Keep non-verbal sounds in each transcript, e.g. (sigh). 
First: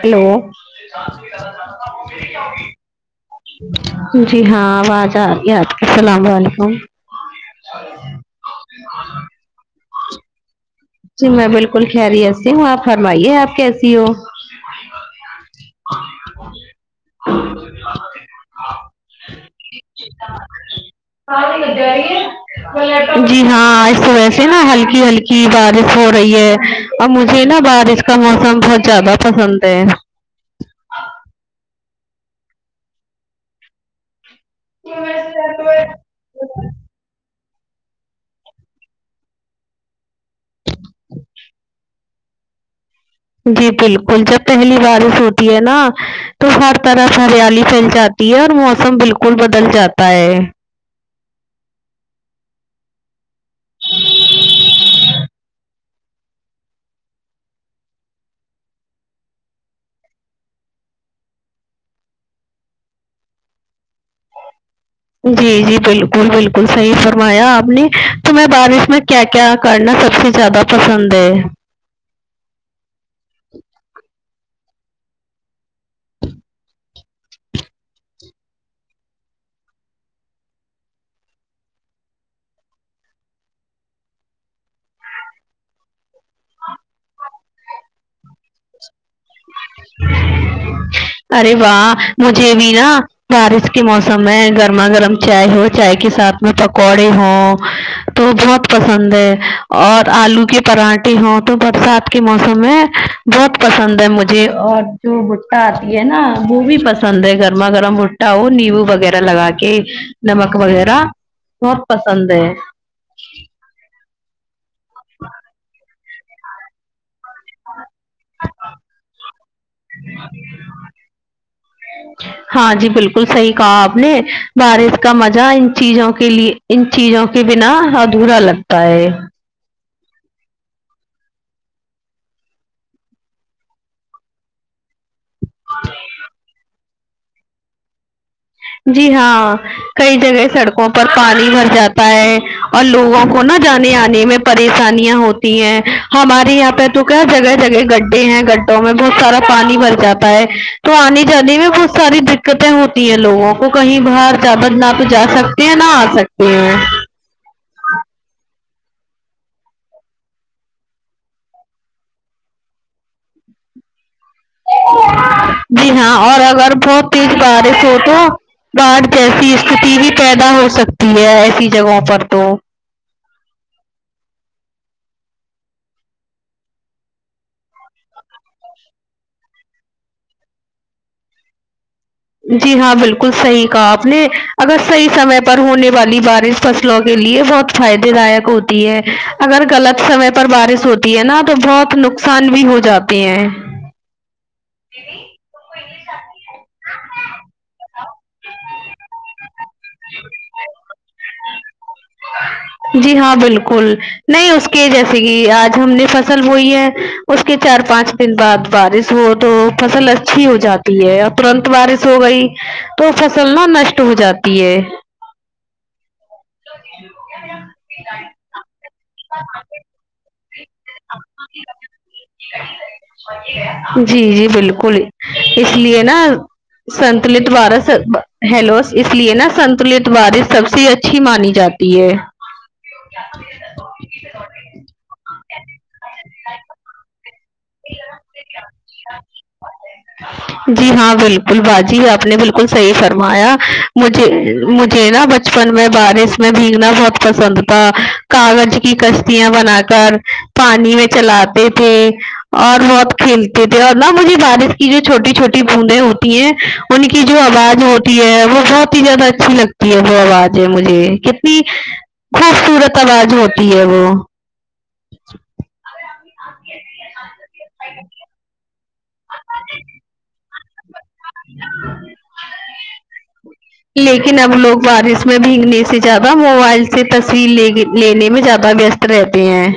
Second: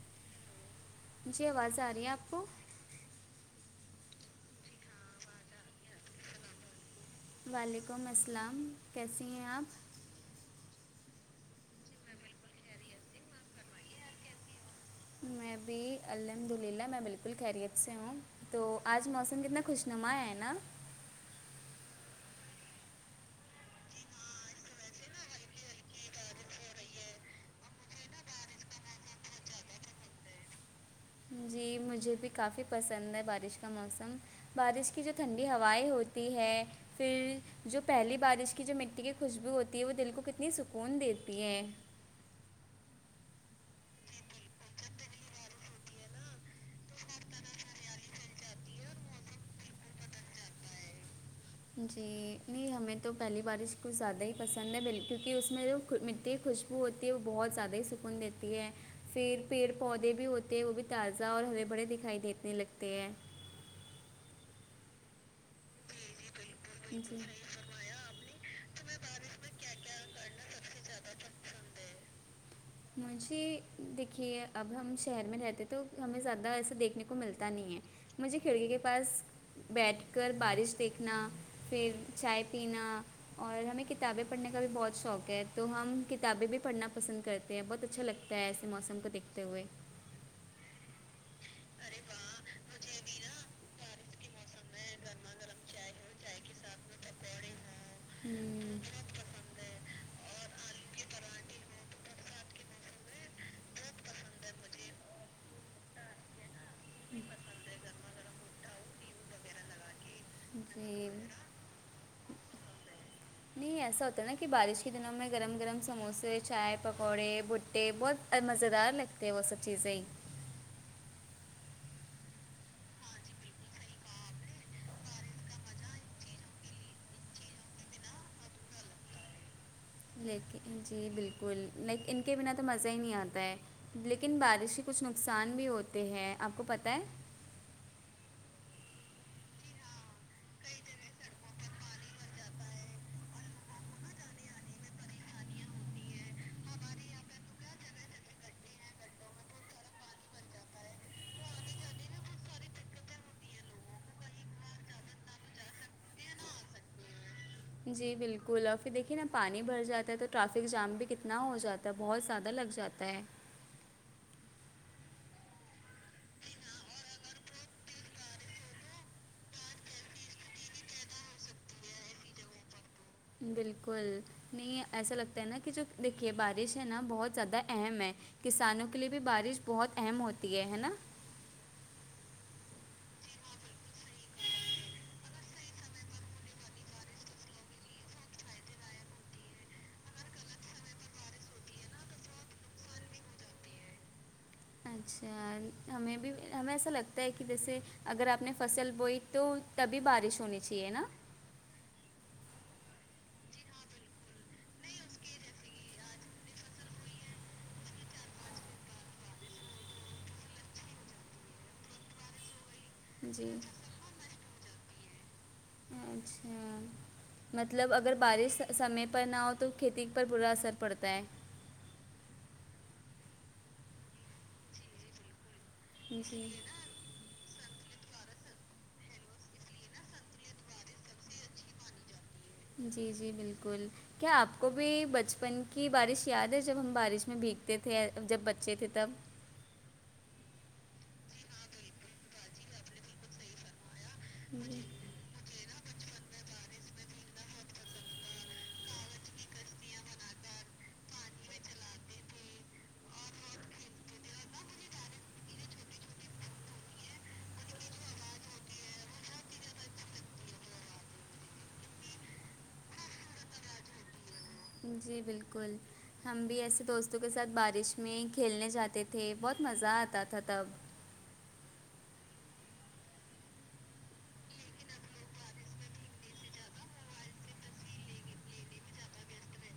hello جی آواز آ رہی ہے آپ کو جی ہاں آواز ارے ہے آپ کی السلام و علیکم وعلیکم السلام کیسی ہیں اپ جی میں بالکل خیریت سے ہوں آپ فرمائیے آپ کیسی ہو سب سے بڑی بات میں بھی الحمد للہ میں بالکل خیریت سے ہوں تو آج موسم کتنا خوشنما ہے نا ہاں نہیں مد (unintelligible) رہ ہے جی ہاں آج تو ویسی نا ہلکی ہلکی بارش ہو رہی ہے اور مجھے نا بارش کا موسم بہت زیادہ پسند ہے جی مجھے بھی کافی پسند ہے بارش کا موسم بارش کی جو ٹھنڈی ہوائیں ہوتی ہے پھر جو پہلی بارش کی جو مٹی کی خوشبو ہوتی ہے وہ دل کو کتنی سکون دیتی ہے جی بالکل جب پہلی بارش ہوتی ہے نا تو ہر طرف ہریالی پھیل جات تی ہے موسم بالکل بدل جاتا ہے جی نہیں ہمیں تو پہلی بارش کچھ زیادہ ہی پسند ہے بل کیونکہ اس میں جو مٹی کی خوش وہ ہوتی ہے وہ بہت زیادہ ہی سکون دیتی ہے پھر پیڑ پودے بھی ہوتے ہیں وہ بھی تازہ اور ہرے بھرے دکھائی دینے لگتے ہیں جی جی بالکل بالکل صحیح فرمایا آپ نے تو میں بارش میں کیا کیا کرنا سب سے زیادہ پسند ہے مجھے دیکھی ہے اب ہم شہر میں رہتے تو ہمیں زیادہ ایسا دیکھنے کو ملتا نہیں ہے مجھے کھڑکی کے پاس بیٹھ کر بارش دیکھنا پھر چائے پینا اور ہمیں کتابیں پڑھنے کا بھی بہت شوق ہے تو ہم کتابیں بھی پڑھنا پسند کر تے ہے بہت اچھا لگتا ہے ایسے موسم کو دیکتے ہوئے ارے واہ مجھے بھی نا بارش کے موسم میں گرما گرم چائے ہو چائے کے ساتھ میں پکوڑے ہوں تو ہوں بہت پسند ہے اور آلو کے پراٹھے ہوں تو برسات کے موسم میں بہت پسند ہے مجھے اور جو بٹا اتی ہے نا وہ بھی پسند ہے گھر گرما گرم بٹا ہو نیبو وغیرہ لگا کے نمک وغیرہ جی بہت پسند ہے نہیں ایسا ہوتا نا کہ بارش کے دنوں میں گرم گرم سموسے چائے پکوڑے بھٹے بہت مزیدار لگتے ہیں وہ سب چیزیے ہاں جی بالکل صحیح کہا آپ نے بارش کا مزہ ان چیزوں کے لیے ان چیزوں کے بنا ادھورا لگتا ہے لیکن جی بالکل لیک ان کے بنا تو مزہ ہی نہیں آتا ہے لیکن بارش کے کچھ نقصان بھی ہوتے ہیں اپ کو پتہ ہے جی ہاں کئی جگہ سڑکوں پر پانی بھر جات تا ہے اور لوگوں کو نا جانے انے میں پریشانیاں ہوتی ہیں ہمارے یہاں پہ تو کیا جگہ جگہ گڈھے ہیں گڈھوں میں بہت سارا پانی بھر جاتا ہے تو انے جانے میں بہت ساری دقتے ہوتی ہیں لوگوں کو کہیں باہر تابت نہ تو جا سکتے ہیں نہ آ سکتے ہیں جی بالکل اور پھر دیکھیے نا پانی بھر جاتا ہے تو ٹرافک جام بھی کتنا ہو جات تا بہت زیادہ لگ جاتا ہے جی ہاں اور اگر بہت تیج بارش ہو تو باڑ جیسی استتی بھی پیدا ہو سکتی ہے ایسی جگہوں پر تو بالکل نہیں ایسا لگتا ہے نا کہ جو دیکھیے بارش ہے نا بہت زیادہ اہم ہے کسانوں کے لیے بھی بارش بہت اہم ہوتی ہے ہے نا جی ہاں بالکل صحیح کہا اپ نے اگر صحیح سمے پر ہونے والی بارش فصلوں کے لیے بہت فائدے دائیک ہوتی ہے اگر غلط سمے پر بارش ہوتی ہے نا تو بہت نقصان بھی ہو جات تے ہیں اچھا ہمیں بھی ہمیں ایسا لگتا ہے کہ جیسے اگر اپ نے فصل بوئی تو تبھی بارش ہونی چاہیے نا جی ہاں بالکل نہیں اس کے جیسے کہ اج ہم نے فصل بوئی ہے اس کے چار پانچ دن بعد بارش ہو تو فصل اچھی ہو جاتی ہے اب ترنت بارش ہو گئی تو جی فصل نا نشٹ ہو جاتی ہے اچھ مطلب اگر بارش سمے پر نہ ہو تو کھیتی پر برا اثر پڑتا ہے جی جی بالکل اس لیے نا جی سنتلت وارس ہیلو اس لیے نا سنتلت وارش سب سے اچ اچھی مانی جاتی ہے جی جی بالکل کیا اپ کو بھی بچپن کی بارش یاد ہے جب ہم بارش میں بھیگ تے تھے جب بچے تھے تب جی ہاں بالکل باجی آپ نے بالکل صحیح فرمایا مجھے جی مجھے نا بچپن میں بارش میں بھیگنا بہت پسند تھا کاغذ کی کشتیاں بنا کر پانی میں چلاتے تھے اور بہت کھیلتے تھے اور نہ مجھے بارش کی جو چھوٹی چھوٹی بوندیں ہوتی ہیں ان کی جو آواز ہوتی ہے وہ بہت ہی زیادہ اچھی لگتی ہے وہ آوازے مجھے کتنی خوبصورت آواز ہوتی ہے وہ جی بالکل ہم بھی ایسے دوستوں کے ساتھ بارش میں ہی کھیلنے جاتے تھے بہت مزہ آتا تھا تب لیکن اب لوگ بارش میں بھیگنے سے زیادہ موبائل سے تصویر لینے میں زیادہ ویست رہتے ہیں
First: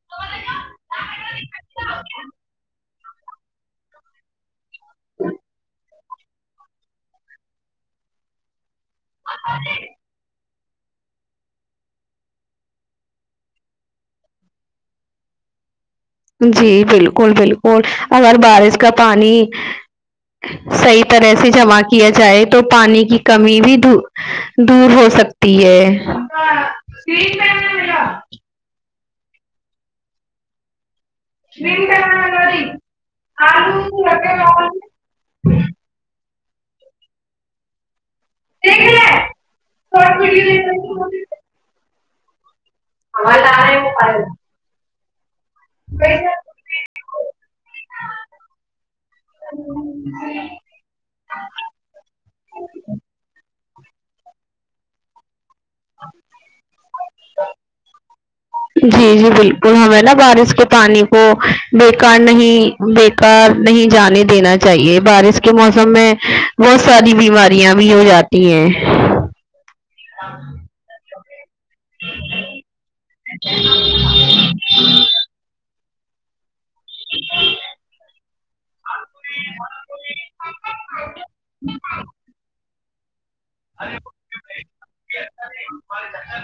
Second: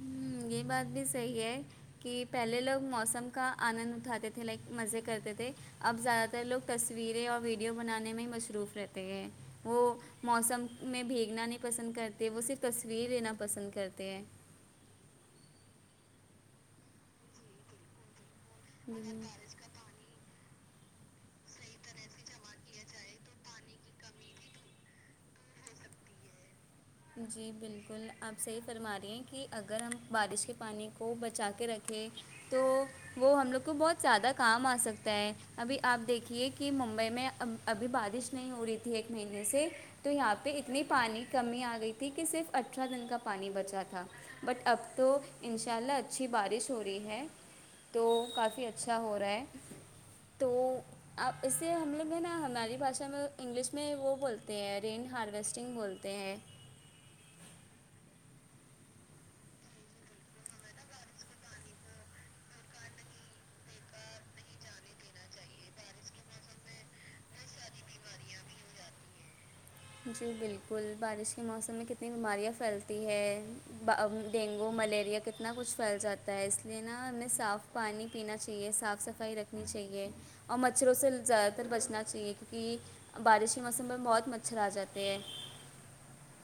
ہمم یہ بات بھی صحیح ہے کہ پہلے لوگ موسم کا انند اٹھاتے طلگ مزے کرتے تھے اب زیادہ تر لوگ تصویریں اور ویڈیو بنانے میں مصروف رہتے ہیں وہ موسم میں بھیگنا نہیں پسند کرتے وہ صرف تصویر لینا پسند کرتے ہیں جی بالکل بالکل اگر بارش کا ہوں پانی صحیح طرح سے جمع کیا جائے تو پانی کی کمی بھی د دور ہو سکتی ہے جی بالکل آپ صحیح فرما رہی ہیں کہ اگر ہم بارش کے پانی کو ب چا کے رکھے تو وہ ہم لوگ کو بہت زیادہ کام اسکتا ہے ابھی آپ دیکھیے کہ ممبئی میں ابھ ابھی بارش نہیں ہو رہی تھی ایک مہینے سے تو یہاں پہ اتنی پانی کمی اگئی تھی کہ صرف اٹھارا دن کا پانی بچا تھا بٹ اب تو انشاء اللہ اچھی بارش ہو رہی ہے تو کافی اچھا ہو رہا ہے تو آپ اس سے ہم لوگ ہیں نا ہماری بھاشا میں انگلش میں وہ بولتے ہیں رین ہارویسٹ نگ بولتے ہیں جی جی بالکل ہمیں نا بارش کے پانی کو بیکار نہیں بیکار نہیں جانے دینا چاہیے بارش کے موسم میں بہت ساری بیماریاں بھی ہو جات تی ہے جی بالکل بارش کے موسم میں کت نی بیماریاں پھیلتی ہے ڈینگو ملیریا کتنا کچھ پھیل جاتا ہے اس جو نا ہمیں صاف پانی پینا چاہیے صاف صفا ئی رکھنی چاہے اور مچھروں سے زیادہ تر بچنا چاہیے کیونکہ بارش موسم میں بہت مچھر اجاتے ہیں (unintelligible)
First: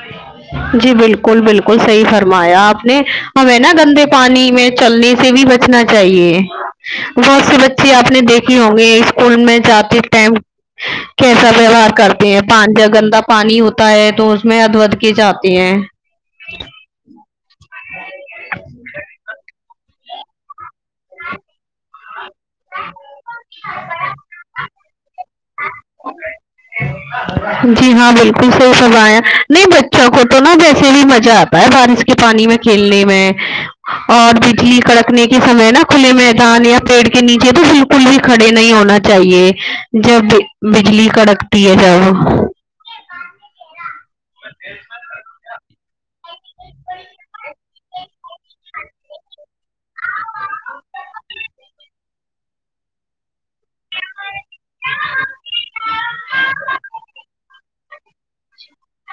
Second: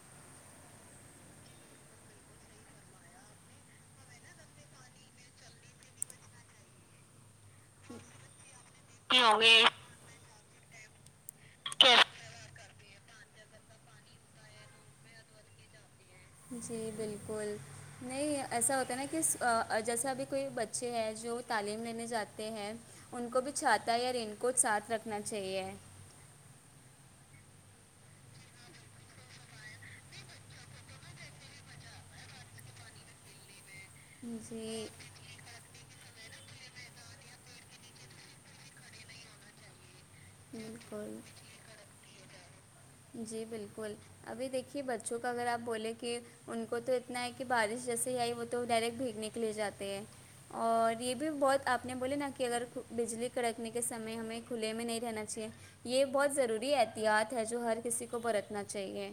جی بالکل بالکل صحیح فرمایا آپ نے ہمیں نا گندے پانی میں چلنے سے بھی بچنا چاہیے بہت سے بچے اپ نے دیکھ ہوں گی اسکول میں جاتی ٹم کیسا ویوہار کرتے ہیں پانی جہ گندا پانی ہوتا ہے تو اس میں ادوود کے جاتے ہیں جی بالکل نہیں ایسا ہوتا ہے نا کہ آ جیسے ابھی کوئی بچ چے ہیں جو تعلیم لینے جاتے ہیں ان کو بھی چھاتا یا رین کوٹ ساتھ رکھنا چاہیے جی ہاں بالکل صحیح فرمایا نہیں بچوں کو تو نا ویسے بھی مزہ آتا ہوتا بارش کے پانی میں کھیلنے میں اور بجلی جی کڑکنے کے سمے نا کھلے میدان یا پیڑ کے نیچے تو بالکل بھی کھڑے نہیں ہونا چاہیے جب بجلی بالکل کڑکتی ہے جب جی بالکل ابھی دیکھیے بچوں کا اگر اپ بولیں کہ ان کو تو اتنا ہے کہ بارش سے آئی وہ تو ڈائریکٹ بھیگنے کے لیے جاتے ہیں اور یہ بھی بہت آپ نے بولے نا کہ اگر بجلی کڑکنے کے سمے ہمیں کھلے میں نہیں رہنا چاہیے یہ بہت ضروری احتیاط ہے جو ہر کسی کو برتنا چاہیے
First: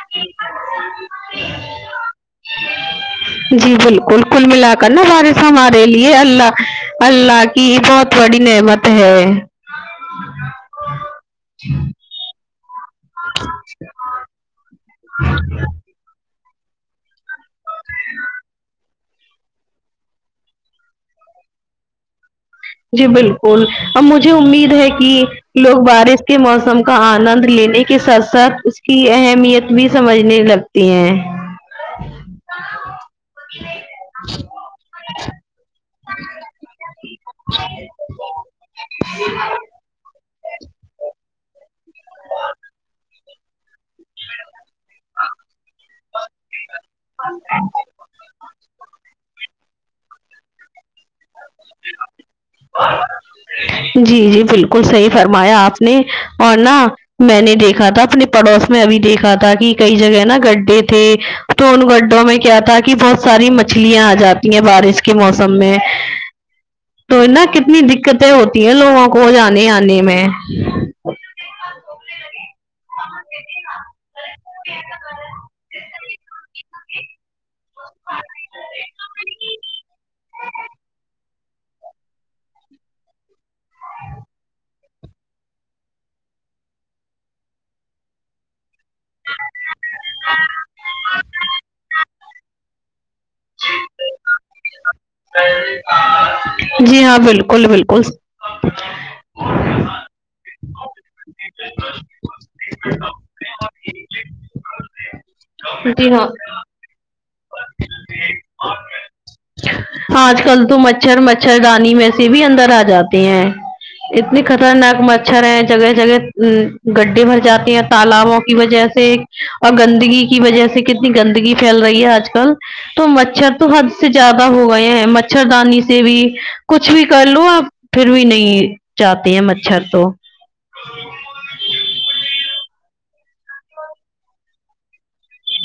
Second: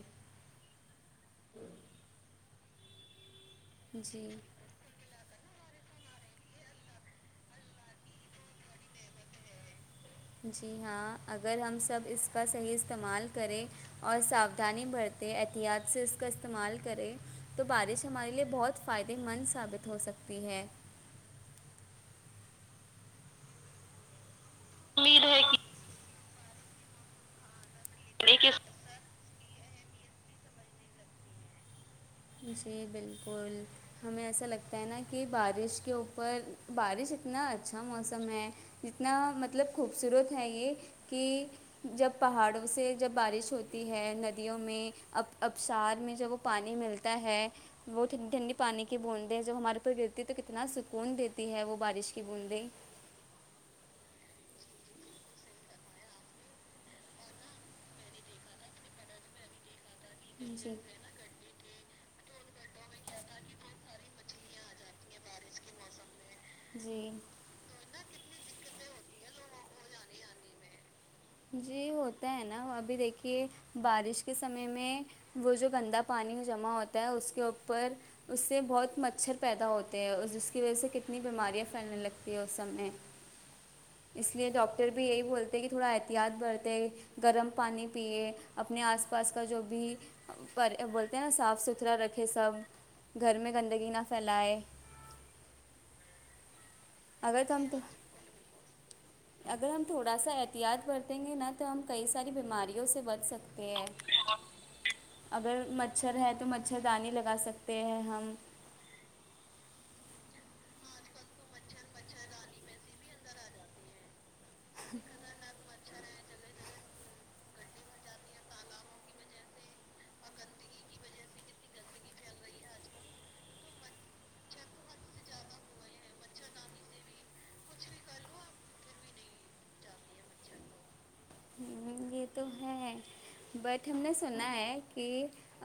جی بالکل کل ملا کر نا بارش ہمارے لیے اللہ اللہ کی بہت بڑی نعمت ہے جی ہاں اگر ہم سب اس کا صحیح استعمال کرے اور ساودھانی برتے احتیاط سے اس کا استعمال کرے تو بارش ہمارے لیے بہت فائدے مند ثابت ہو سکتی ہے جی بالکل اب مجھے امید ہے کہ لوگ بارش کے موسم کا آنند لینے کے ساتھ ساتھ اس کی اہمیت بھی سمجھنے لگتی ہیں جی بالکل ہمیں ایسا لگتا ہے نا کہ بارش کے اوپر بارش اتنا اچھا موسم ہے جتنا مطلب خوبصورت ہے یہ کہ جب پہاڑوں سے جب بارش ہو تی ہے ندیوں میں اب ابسار میں جب وہ پانی ملتا ہے وہ ٹھن ٹھنڈی پانی کی بوندیں جب ہمارے اوپر گرتی ہے تو کتنا سکون دیتی ہے وہ بارش کی بوندیں جی جی بالکل صحیح فرمایا اپ نے اور نا میں نے دیکھا تھا اپنے پڑوس میں ابھی دیکھا تھا کہ کئی جگہ نا گڈھے تھے تو ان گڈھوں میں کیا تھا کہ بہت ساری مچھلیاں آ جات تی ہے بارش کے موسم میں جی تو نا کتنی دقتیں ہوتی ہیں لوگوں کو جانے انے میں جی ہوتا ہے نا ابھی دیکھیے بارش کے سمے میں وہ جو گندا پانی میں جمع ہوتا ہے اس کے او پر اس سے بہت مچھر پیدا ہوتے ہیں اور جس کی وجہ سے کتنی بیماریاں پھیلنے لگتی ہیں اس سمیں اس لیے ڈاکٹر بھی یہی بولتے ہیں کہ تھوڑا ایت احتیاط برتے گرم پانی پیے اپنے آس پاس کا جو بھی پر بولتے ہیں صاف ستھ را رکھے سب گھر میں گندگی نہ فیلائے جی ہاں اگر تو بالکل ہم بالکل اگر ہم تھوڑا سا احتیاط برتیں گے نہ تو ہم کئی ساری بیماریوں سے بچ سک تے ہے اگر جی مچھر ہاں ہے تو مچھردانی لگا سکتے ہیں ہم آج کل تو مچھر مچھردانی میں سے بھی اندر آ جاتے ہیں اتنی خطرناک مچھر ہیں جگہ جگہ گڈھے بھر جاتے ہیں تالابوں کی وجہ سے اور گندگی کی وجہ سے کتنی گندگی فیل رہی ہے آج کل تو مچھر تو حد سے زیادہ ہو گئے ہیں مچھردانی سے بھی کچھ بھی کر لو آپ پھر بھی نہیں چاہتے ہیں مچھر تو یہ تو ہے بٹ ہم نے سنا ہے کہ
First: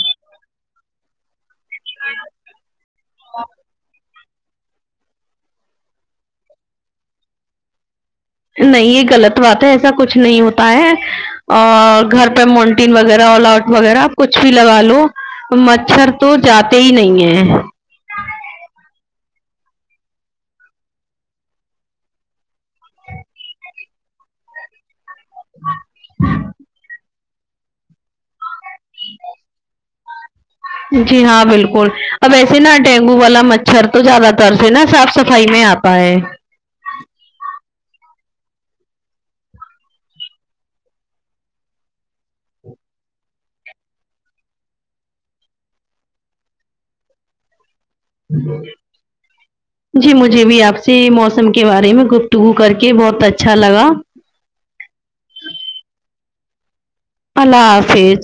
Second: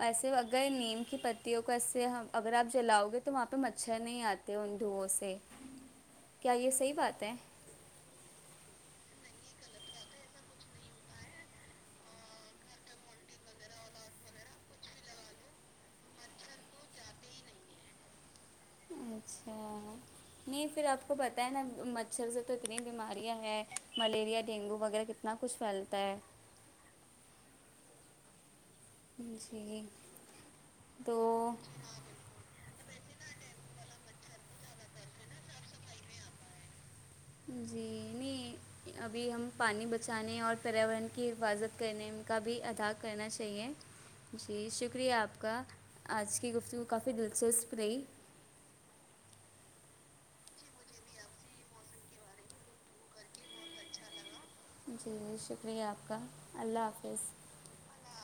ایسے اگر نیم کی پتیوں کو ایسے ہم اگر آپ جلاؤ گے تو وہاں پہ مچھر نہیں آت تے ان دھوؤں سے کیا یہ صحیح بات ہے نہیں یہ غلط بات ہے ایسا کچھ نہیں ہوتا ہے اور گھر پہ مونٹین وغیرہ آل آؤٹ وغیرہ اپ کچھ بھی لگا لو مچھر تو جاتے ہی نہیں ہیں اچھا نہیں پھر آپ کو پتا ہے نا مچھر سے تو اتنی بیماریاں ہیں ملیریا ڈینگو وغیرہ کت نا کچھ فیلتا ہے جی جی ہاں تو بالکل اب ایسے نا ڈینگو والا مچھر تو زیادہ تر سے نا صاف صفائی میں آتا ہے جی نی ابھی ہم پانی بچانے اور پریاورن کی حفاظت کرنے کا بھی ادا کرنا چاہیے جی شکریہ آپ کا آج کی گفتگو کافی دلچسپ رہی (unintelligible) جی مجھے بھی آپ سے موسم کے بارے میں گفتگو کر کے بہت اچھا لگا جی شکریہ آپ کا اللہ حافظ اللہ حافج